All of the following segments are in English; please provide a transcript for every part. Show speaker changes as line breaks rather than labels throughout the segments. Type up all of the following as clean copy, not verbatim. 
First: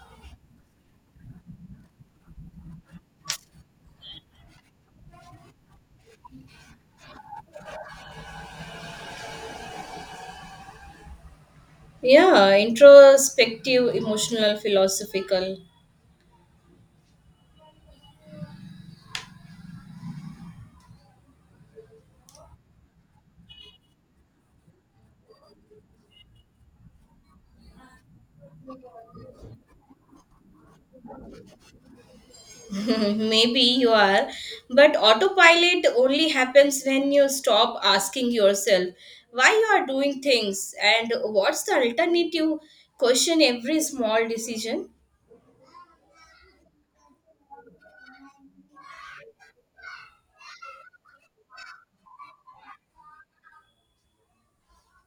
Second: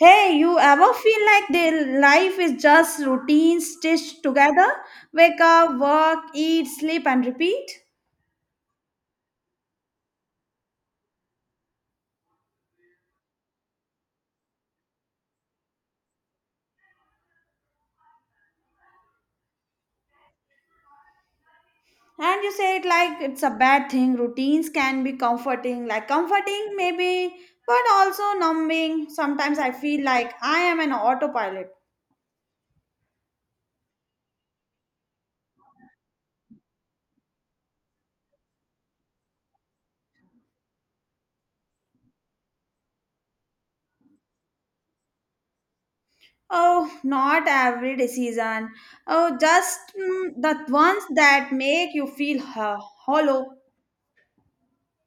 Hey, you ever feel like the life is just routine stitched together? Wake up, work, eat, sleep, and repeat?
Yeah, introspective, emotional, philosophical.
And you say it like it's a bad thing. Routines can be comforting, like comforting maybe, but also numbing. Sometimes I feel like I am an autopilot.
Maybe you are, but autopilot only happens when you stop asking yourself why you are doing things and what's the alternative. Question every small decision.
Oh, not every decision. Oh, just the ones that make you feel hollow.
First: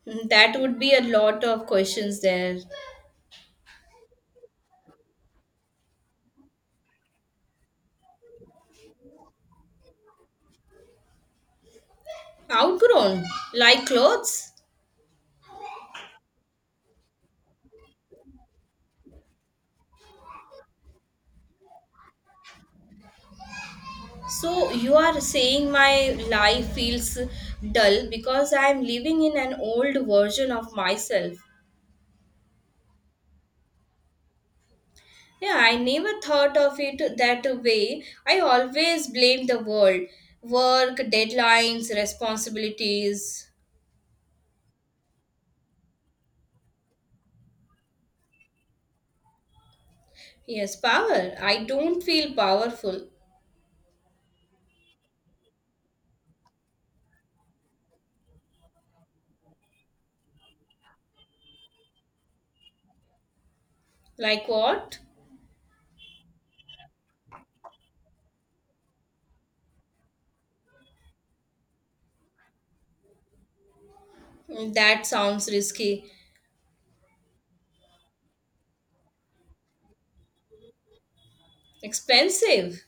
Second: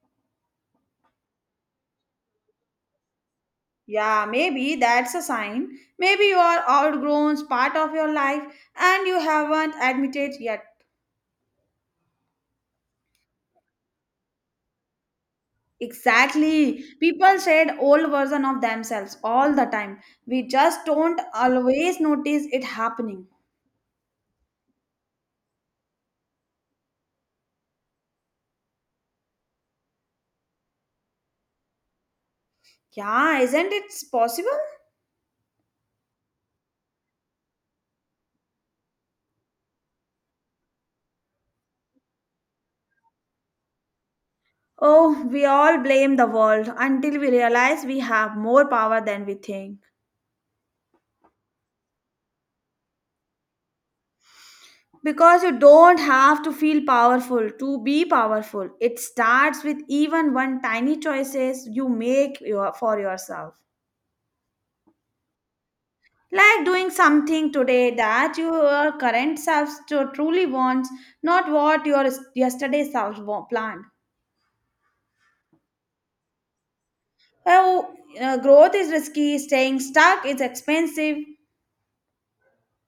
Hmm, that would be a lot of questions there.
Yeah, maybe that's a sign. Maybe you are outgrown part of your life and you haven't admitted yet.
Outgrown, like clothes.
Exactly. People shed old version of themselves all the time. We just don't always notice it happening.
So you are saying my life feels dull because I am living in an old version of myself.
Yeah, isn't it possible?
Yeah, I never thought of it that way. I always blame the world. Work, deadlines, responsibilities.
Oh, we all blame the world until we realize we have more power than we think.
Yes, power. I don't feel powerful.
Because you don't have to feel powerful to be powerful. It starts with even one tiny choices you make your, for yourself.
Like what?
Like doing something today that your current self truly wants, not what your yesterday self planned.
Mm, that sounds risky.
Oh, growth is risky, staying stuck is expensive.
Expensive.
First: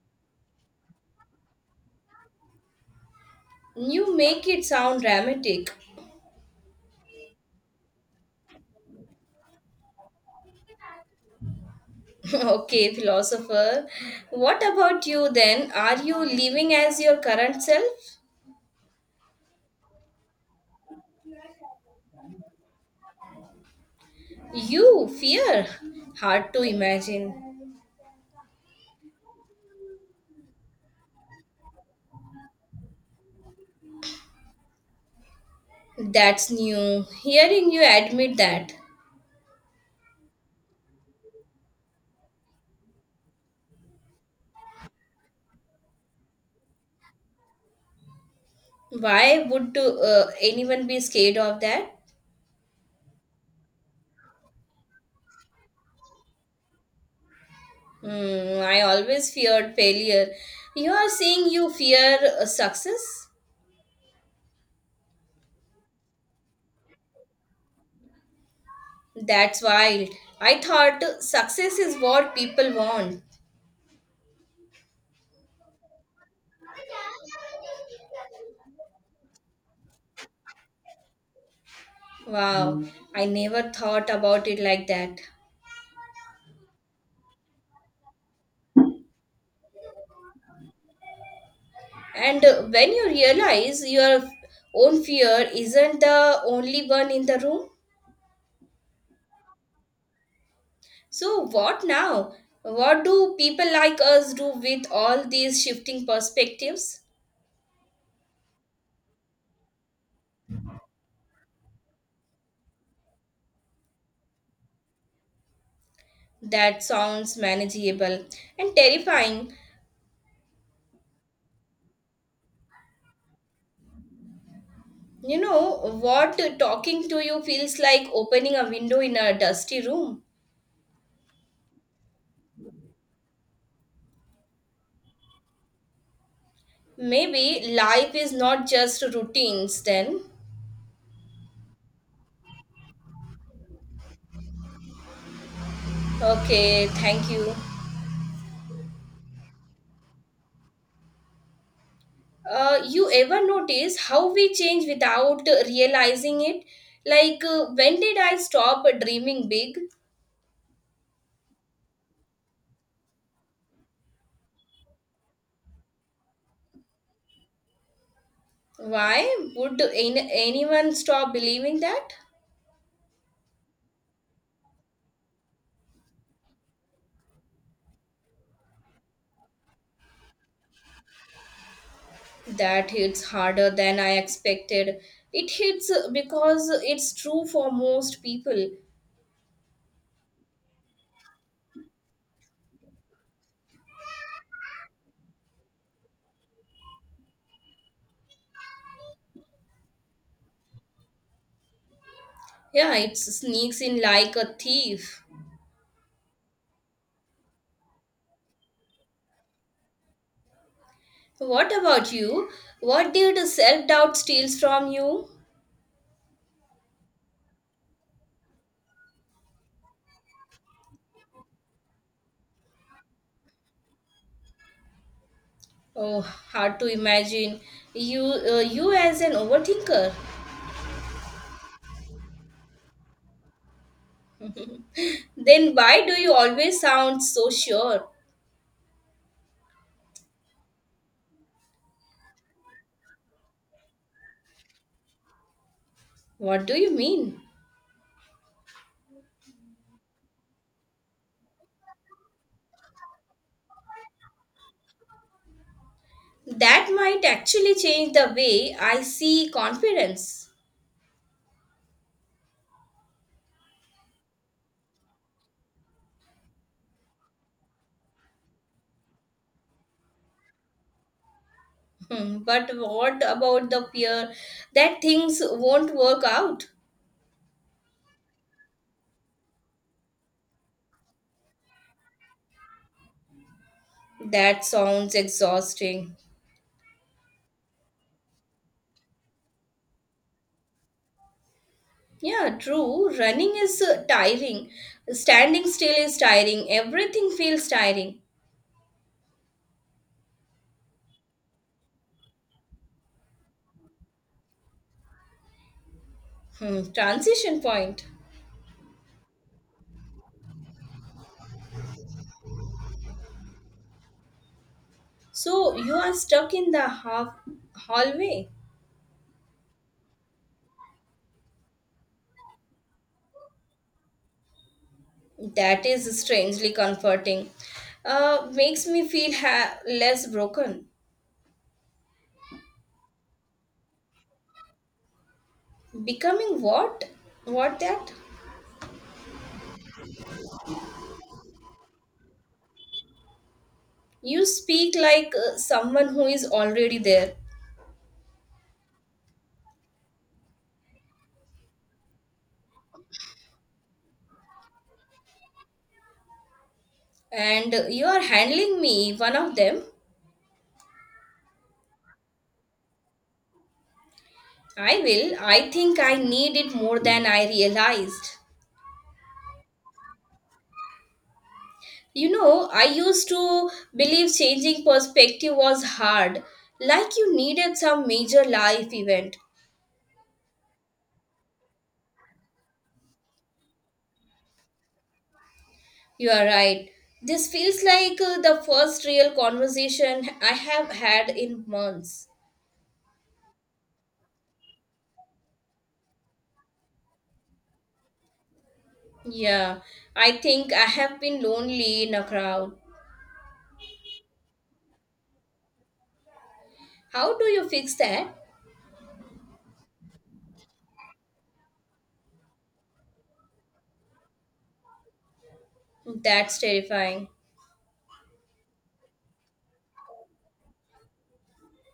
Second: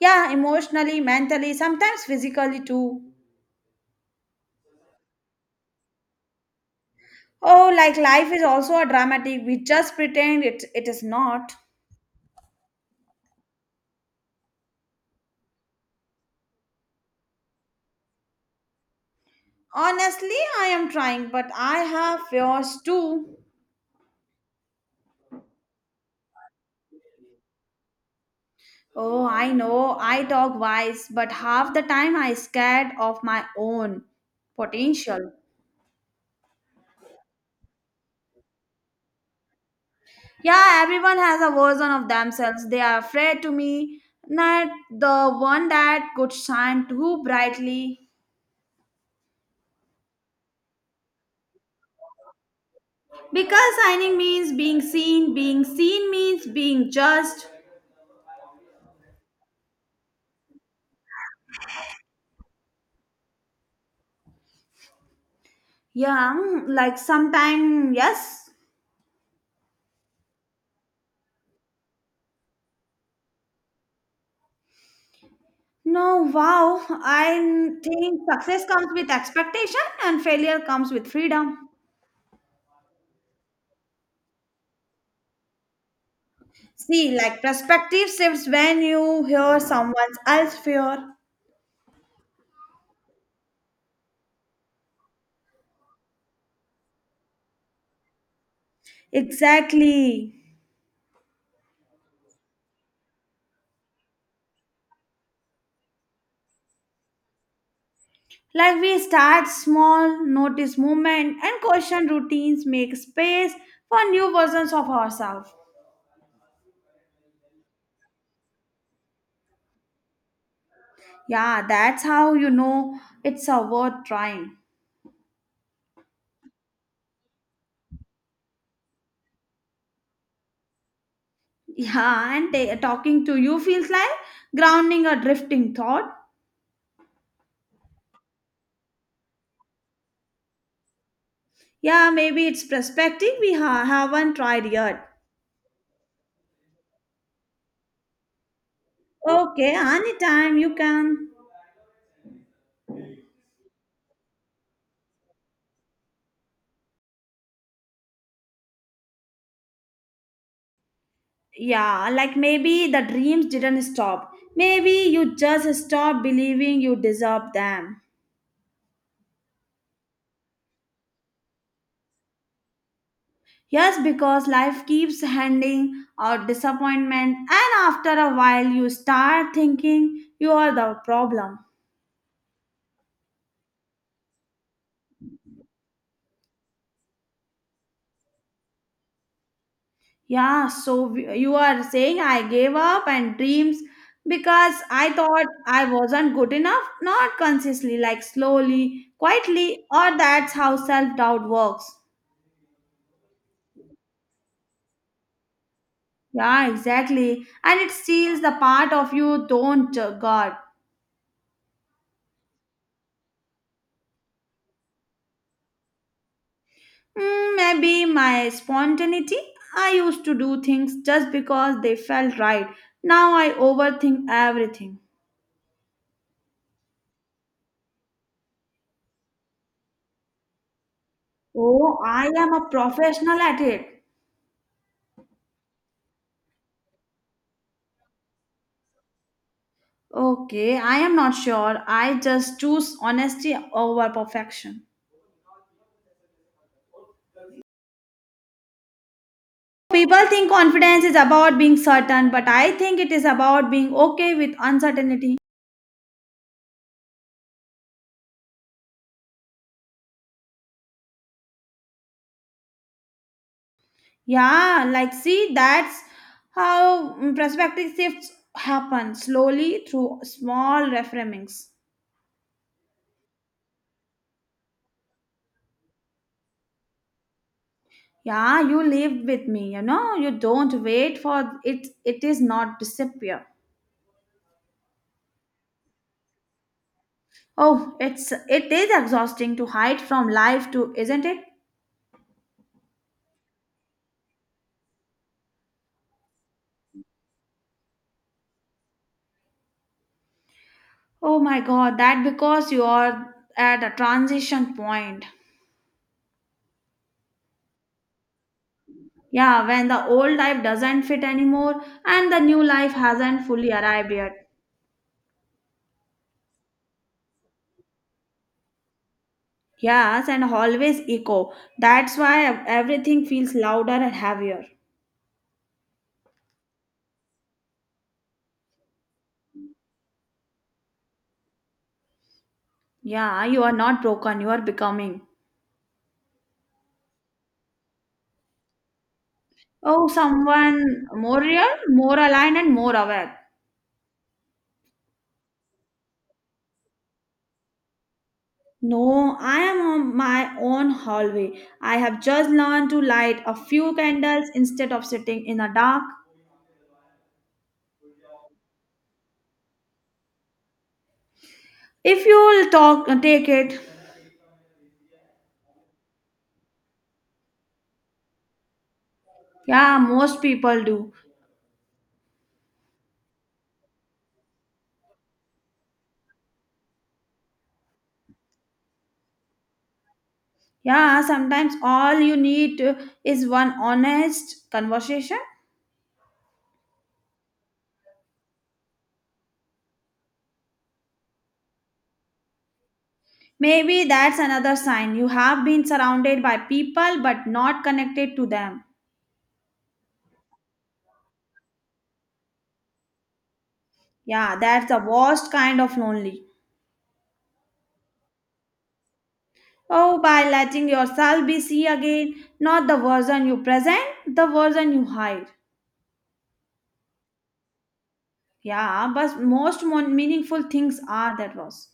Yeah, emotionally, mentally, sometimes physically too.
You make it sound dramatic.
Oh, like life is also a dramatic, we just pretend it is not.
Okay, philosopher. What about you then? Are you living as your current self?
Honestly, I am trying, but I have fears too.
You, fear. Hard to imagine.
Oh, I know, I talk wise, but half the time I scared of my own potential.
That's new. Hearing you admit that.
Yeah, everyone has a version of themselves. They are afraid to me, not the one that could shine too brightly.
Why would anyone be scared of that?
Because shining means being seen means being judged.
Hmm, I always feared failure. You are saying you fear success?
Yeah, like sometime, yes,
That's wild. I thought success is what people want.
no, wow. I think success comes with expectation and failure comes with freedom.
Wow, I never thought about it like that.
See, like perspective shifts when you hear someone else fear.
And when you realize your own fear isn't the only one in the room.
Exactly.
So, what now? What do people like us do with all these shifting perspectives?
Like we start small, notice movement, and question routines, make space for new versions of ourselves.
That sounds manageable and terrifying.
Yeah, that's how you know it's a worth trying.
You know, what talking to you feels like opening a window in a dusty room.
Yeah, and talking to you feels like grounding a drifting thought.
Maybe life is not just routines then.
Yeah, maybe it's perspective we haven't tried yet.
Okay, thank you.
Okay, anytime you can.
You ever notice how we change without realizing it? Like, when did I stop dreaming big?
Yeah, like maybe the dreams didn't stop. Maybe you just stopped believing you deserve them.
Why would anyone stop believing that?
Yes, because life keeps handing out disappointment, and after a while, you start thinking you are the problem.
That hits harder than I expected. It hits because it's true for most people.
Yeah, so you are saying I gave up and dreams because I thought I wasn't good enough, not consciously, like slowly, quietly, or that's how self doubt works.
Yeah, it sneaks in like a thief.
Yeah, exactly. And it steals the part of you don't guard.
What about you? What did self doubt steals from you?
Mm, maybe my spontaneity. I used to do things just because they felt right. Now I overthink everything.
Oh, hard to imagine. You, you as an overthinker.
Oh, I am a professional at it.
Then why do you always sound so sure?
Okay, I am not sure. I just choose honesty over perfection.
What do you mean?
People think confidence is about being certain, but I think it is about being okay with uncertainty.
That might actually change the way I see confidence.
Yeah, like see, that's how perspective shifts happen slowly through small reframings.
Hmm, but what about the fear that things won't work out?
Yeah, you live with me, you know, you don't wait for it, it is not disappear.
That sounds exhausting.
Oh, it is exhausting to hide from life too, isn't it?
Yeah, true. Running is tiring. Standing still is tiring. Everything feels tiring.
Oh my god, that because you are at a transition point.
Hmm, transition point.
Yeah, when the old life doesn't fit anymore and the new life hasn't fully arrived yet.
So you are stuck in the half hallway.
Yes, and always echo. That's why everything feels louder and heavier.
That is strangely comforting. Makes me feel less broken.
Yeah, you are not broken, you are becoming.
Becoming what? What that?
Oh, someone more real, more aligned, and more aware.
You speak like someone who is already there,
No, I am on my own hallway. I have just learned to light a few candles instead of sitting in the dark.
and you are handling me, one of them.
If you'll talk, take it.
I will. I think I need it more than I realized.
Yeah, most people do.
You know, I used to believe changing perspective was hard, like you needed some major life event.
Yeah, sometimes all you need is one honest conversation.
You are right. This feels like the first real conversation I have had in months.
Maybe that's another sign. You have been surrounded by people but not connected to them.
Yeah, I think I have been lonely in a crowd.
Yeah, that's the worst kind of lonely.
How do you fix that?
Oh, by letting yourself be seen again, not the version you present, the version you hide.
That's terrifying.
Yeah, but most meaningful things are that was.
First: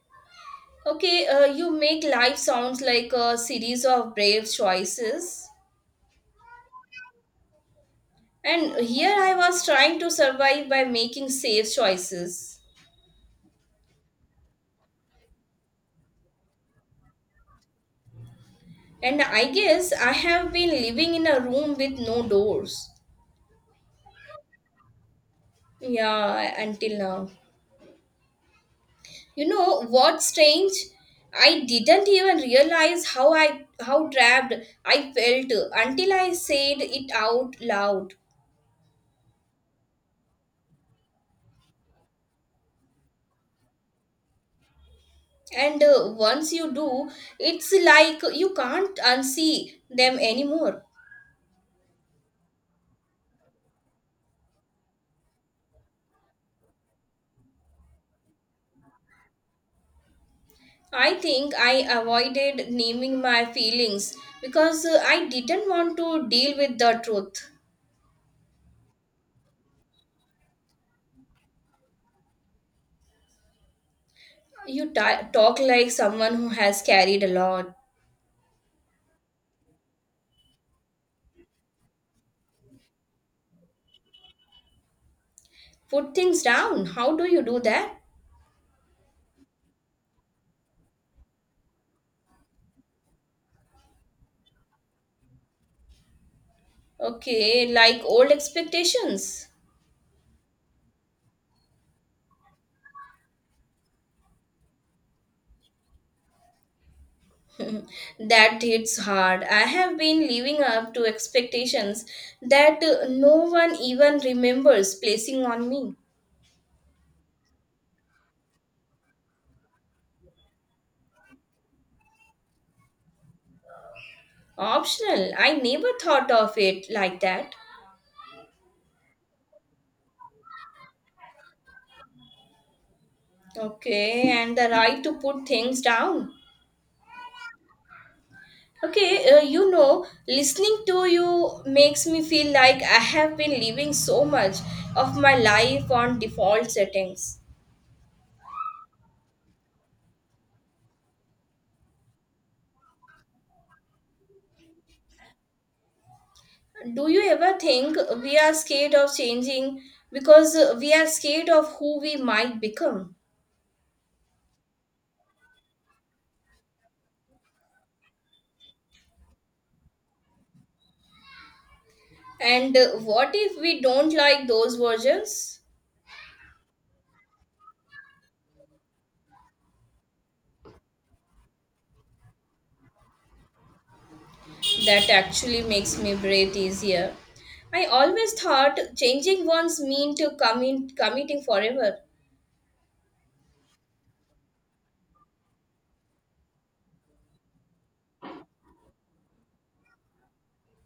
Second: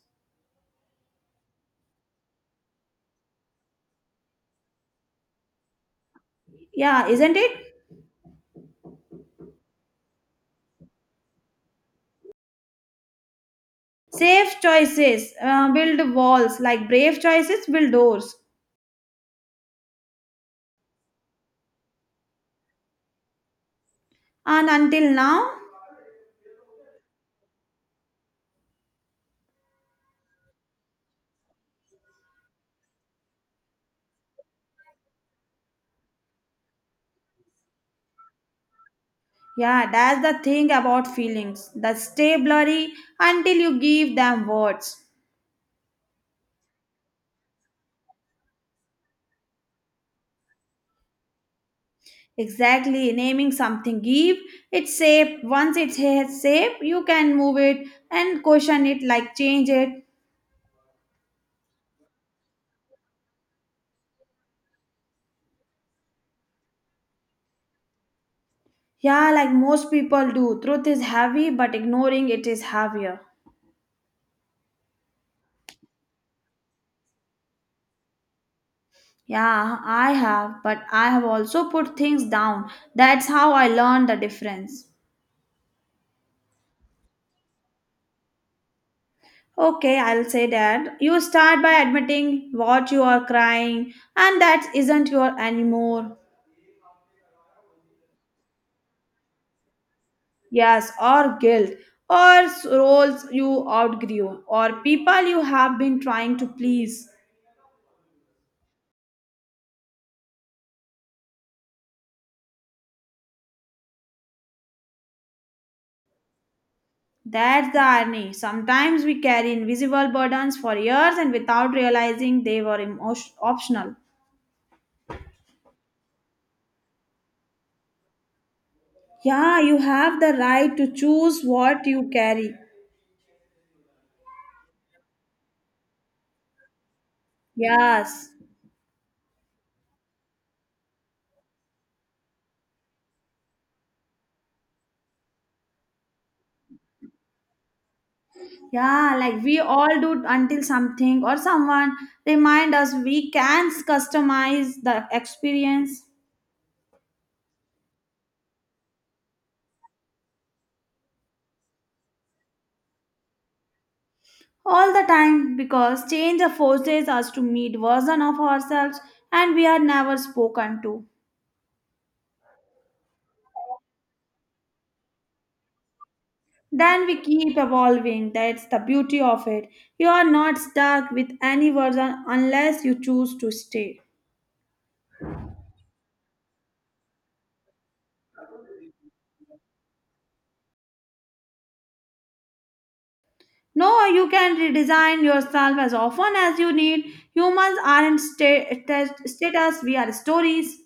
Okay, you make life sounds like a series of brave choices.
Yeah, isn't it?
And here I was trying to survive by making safe choices.
Safe choices build walls, like brave choices build doors.
And I guess I have been living in a room with no doors.
And until now,
Yeah, until now. You know what's strange? I didn't even realize how trapped I felt until I said it out loud.
yeah, that's the thing about feelings. They stay blurry until you give them words.
And once you do, it's like you can't unsee them anymore.
Exactly, naming something give it shape. Once it has shape, you can move it and question it, like change it.
I think I avoided naming my feelings because I didn't want to deal with the truth.
Yeah, like most people do. Truth is heavy, but ignoring it is heavier.
You ta talk like someone who has carried a lot.
Yeah, I have, but I have also put things down. That's how I learned the difference.
Put things down. How do you do that?
Okay, I'll say that. You start by admitting what you are crying and that isn't your anymore.
Okay, like old expectations.
Yes, or guilt, or roles you outgrew, or people you have been trying to please.
That hits hard. I have been living up to expectations that no one even remembers placing on me.
That's the irony. Sometimes we carry invisible burdens for years and without realizing they were optional.
Optional. I never thought of it like that.
Yeah, you have the right to choose what you carry.
Okay, and the right to put things down.
Yes.
Okay, you know, listening to you makes me feel like I have been living so much of my life on default settings.
Yeah, like we all do until something or someone remind us we can customize the experience
Do you ever think we are scared of changing because we are scared of who we might become?
all the time because change forces us to meet version of ourselves and we are never spoken to.
And what if we don't like those versions?
Then we keep evolving. That's the beauty of it. You are not stuck with any version unless you choose to stay.
That actually makes me breathe easier. I always thought changing ones mean to committing forever.
No, you can redesign yourself as often as you need. Humans aren't status, we are stories.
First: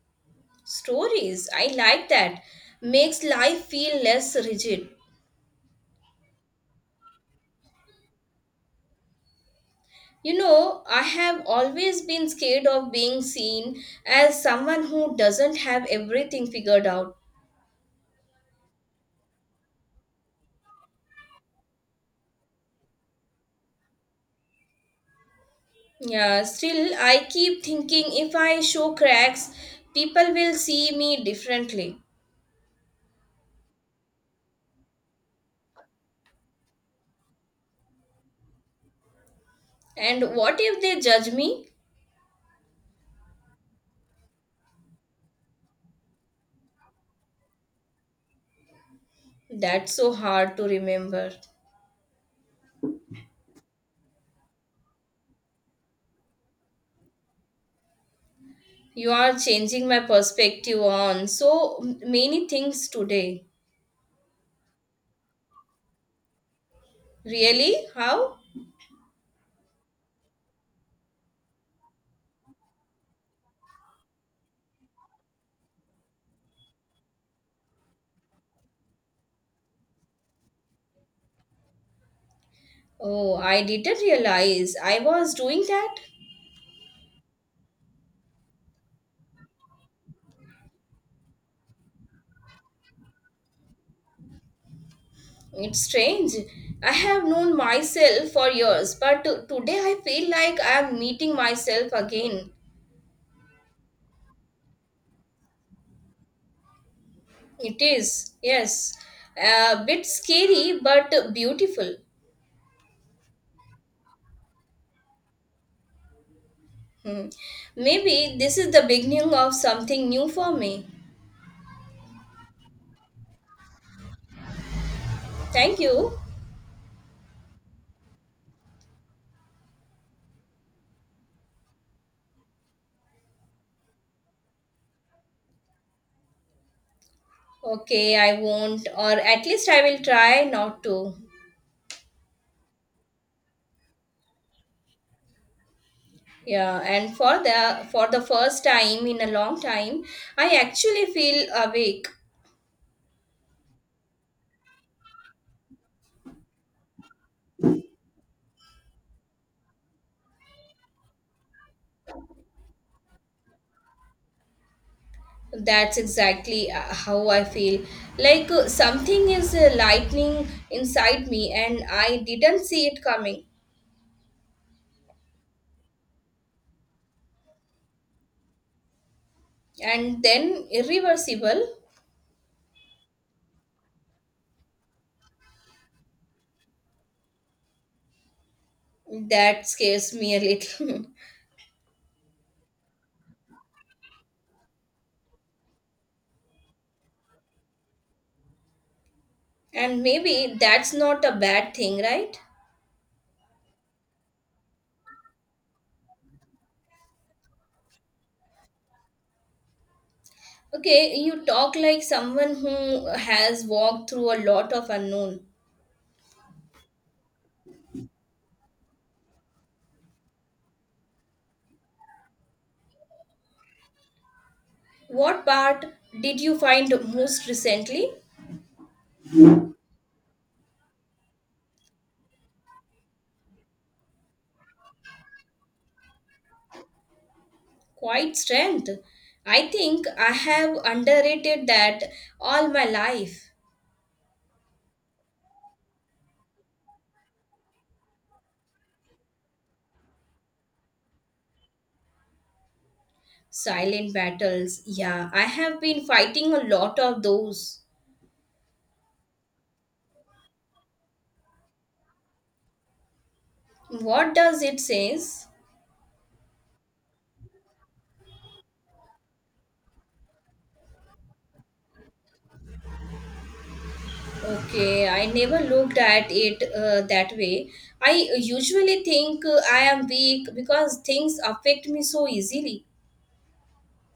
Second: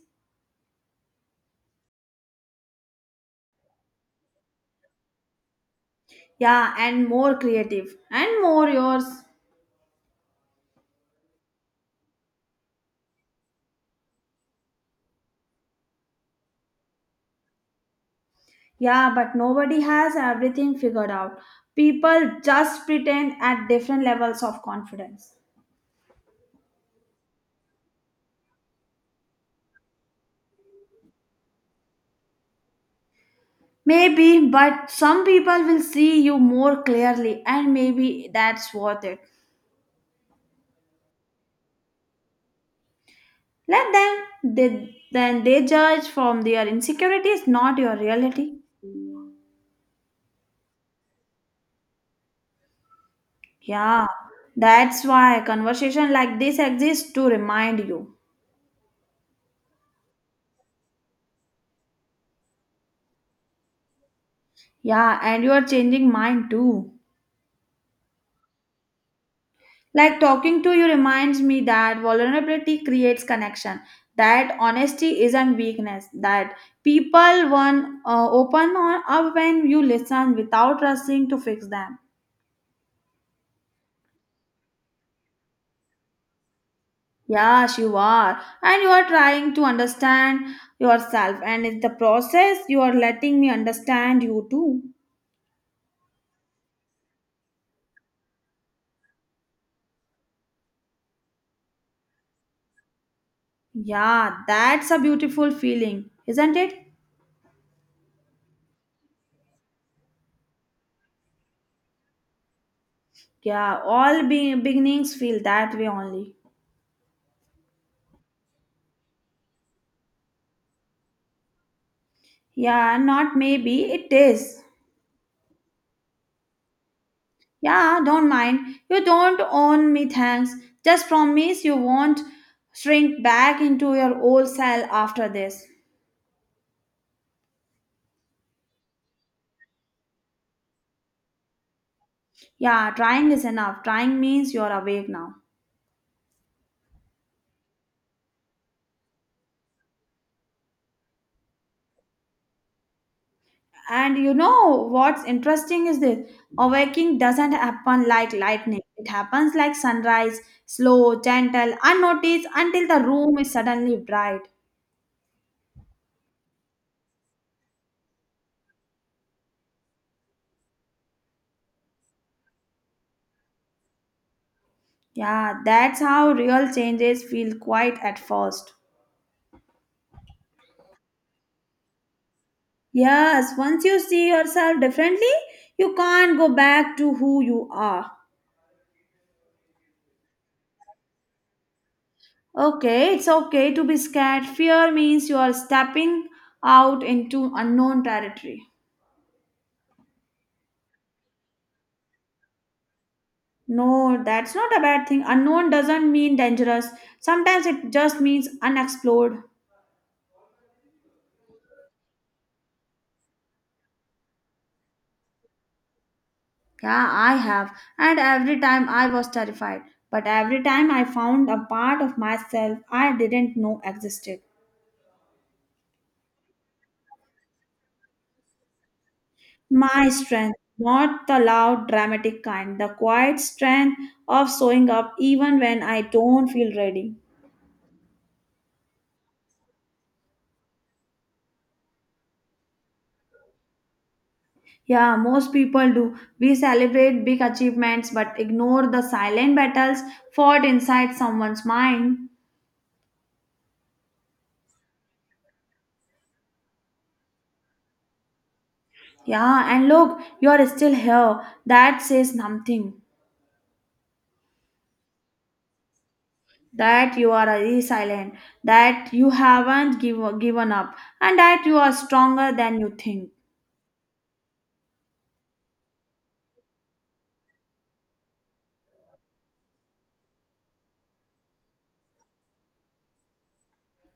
Stories, I like that. Makes life feel less rigid.
Yeah, and more creative and more yours.
You know, I have always been scared of being seen as someone who doesn't have everything figured out.
Yeah, but nobody has everything figured out. People just pretend at different levels of confidence.
Yeah, still, I keep thinking if I show cracks, people will see me differently.
Maybe, but some people will see you more clearly, and maybe that's worth it.
And what if they judge me?
Let them, they, then they judge from their insecurities, not your reality.
That's so hard to remember.
Yeah, that's why conversation like this exists to remind you.
You are changing my perspective on so many things today.
Yeah, and you are changing mind too.
Really? How?
Like talking to you reminds me that vulnerability creates connection, that honesty isn't weakness, that people one open on up when you listen without rushing to fix them.
Oh, I didn't realize I was doing that.
Yes, you are, and you are trying to understand yourself, and in the process, you are letting me understand you too.
It's strange. I have known myself for years, but today I feel like I am meeting myself again.
Yeah, that's a beautiful feeling, isn't it?
It is, yes. A bit scary but beautiful.
Yeah, all beginnings feel that way only.
Hmm. Maybe this is the beginning of something new for me.
Yeah, not maybe, it is.
Thank you.
Yeah, don't mind. You don't own me, thanks. Just promise you won't shrink back into your old self after this.
Okay, I won't, or at least I will try not to.
Yeah, trying is enough. Trying means you're awake now.
Yeah, and for the first time in a long time, I actually feel awake.
And you know what's interesting is this awaking doesn't happen like lightning, it happens like sunrise, slow, gentle, unnoticed until the room is suddenly bright.
That's exactly how I feel. Like something is lightning inside me, and I didn't see it coming
Yeah, that's how real changes feel quiet at first.
and then irreversible.
Yes, once you see yourself differently, you can't go back to who you are.
That scares me a little.
Okay, it's okay to be scared. Fear means you are stepping out into unknown territory.
And maybe that's not a bad thing, right?
No, that's not a bad thing. Unknown doesn't mean dangerous. Sometimes it just means unexplored.
Okay, you talk like someone who has walked through a lot of unknown.
Yeah, I have. And every time I was terrified. But every time I found a part of myself I didn't know existed.
What part did you find most recently?
My strength, not the loud, dramatic kind, the quiet strength of showing up even when I don't feel ready.
Quite strength. I think I have underrated that all my life.
Yeah, most people do. We celebrate big achievements but ignore the silent battles fought inside someone's mind.
Silent battles. Yeah, I have been fighting a lot of those.
Yeah, and look, you are still here. That says something.
What does it says?
That you are resilient, that you haven't give, given up, and that you are stronger than you think.
Okay, I never looked at it that way. I usually think I am weak because things affect me so easily.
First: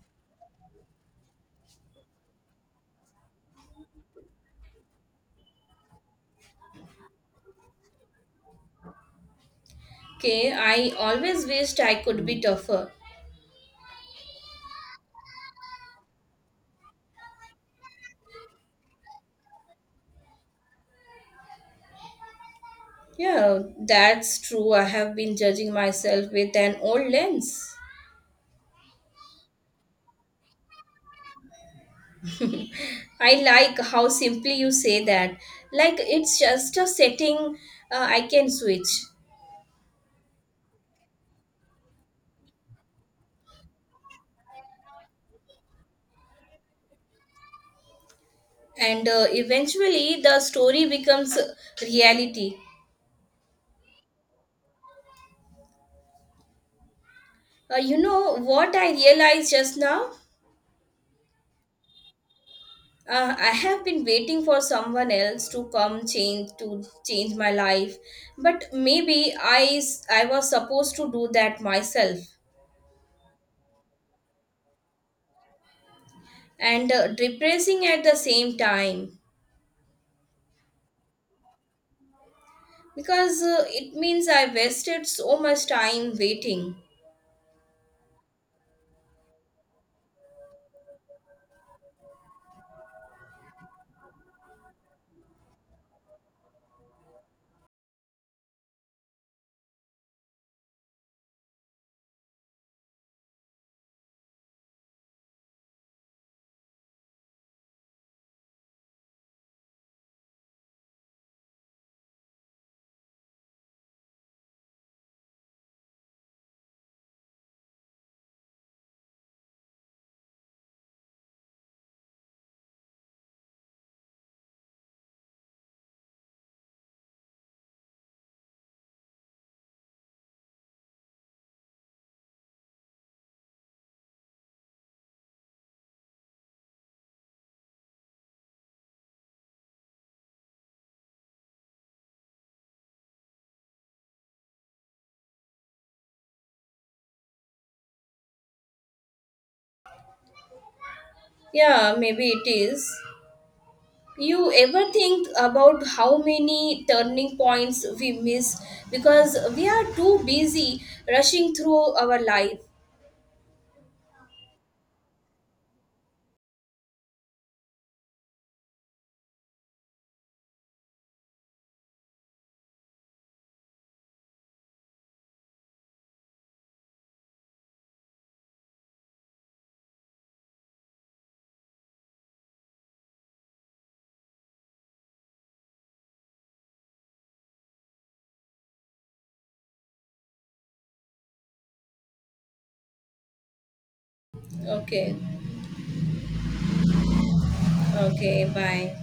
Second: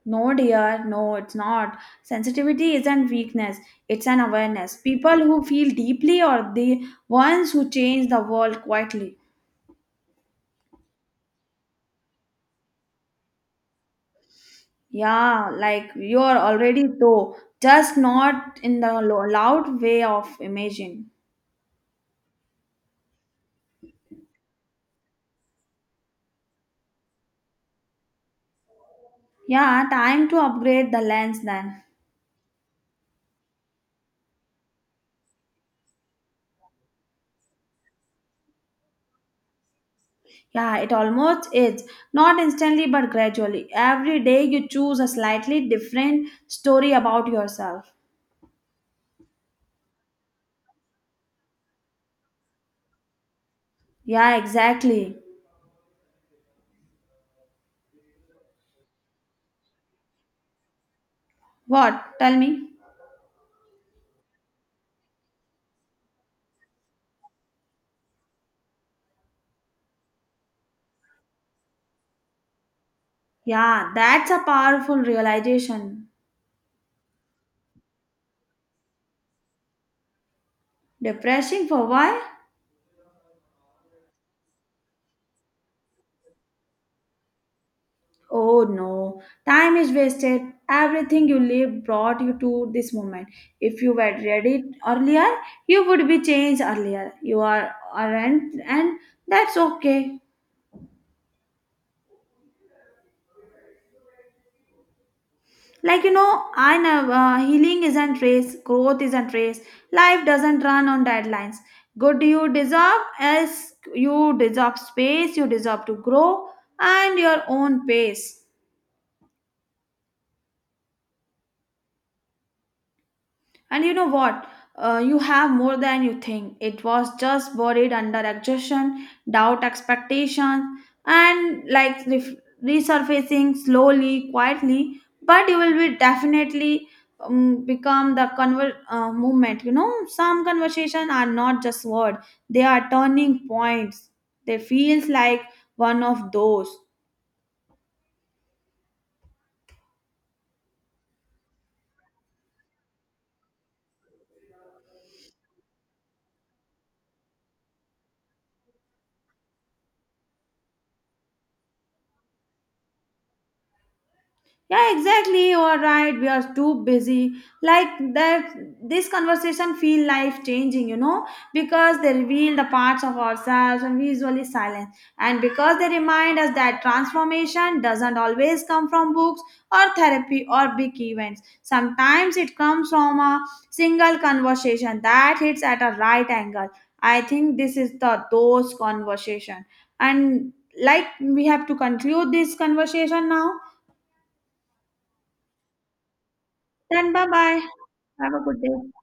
No, dear, no, it's not. Sensitivity isn't weakness, it's an awareness. People who feel deeply are the ones who change the world quietly.
Okay, I always wished I could be tougher.
Yeah, like you are already though, just not in the loud way of imaging.
Yeah, that's true. I have been judging myself with an old lens.
Yeah, time to upgrade the lens then.
I like how simply you say that. Like it's just a setting I can switch.
Yeah, it almost is. Not instantly, but gradually. Every day you choose a slightly different story about yourself.
And eventually the story becomes reality.
Yeah, exactly.
You know what I realized just now?
What? Tell me.
I have been waiting for someone else to come change to change my life, but maybe I was supposed to do that myself,
Yeah, that's a powerful realization.
and depressing at the same time
Depressing for why?
because it means I wasted so much time waiting.
Oh no, time is wasted. Everything you lived brought you to this moment. If you were ready earlier, you would be changed earlier. You are aren't, and that's okay. Like you know, I know healing isn't race, growth isn't race. Life doesn't run on deadlines. Good you deserve, as you deserve space. You deserve to grow and your own pace. And you know what? You have more than you think. It was just buried under exhaustion, doubt, expectations, and like resurfacing slowly, quietly. But you will be definitely become the movement. You know, some conversation are not just word; they are turning points. They feels like one of those.
Yeah, maybe it is. You ever think about how many turning points we miss because we are too busy rushing through our life?
Yeah, exactly. You are right. We are too busy. Like that, this conversation feel life changing, you know, because they reveal the parts of ourselves and visually silent. And because they remind us that transformation doesn't always come from books or therapy or big events. Sometimes it comes from a single conversation that hits at a right angle. I think this is the those conversation. And like we have to conclude this conversation now.
Okay,
Then bye bye.
okay, bye.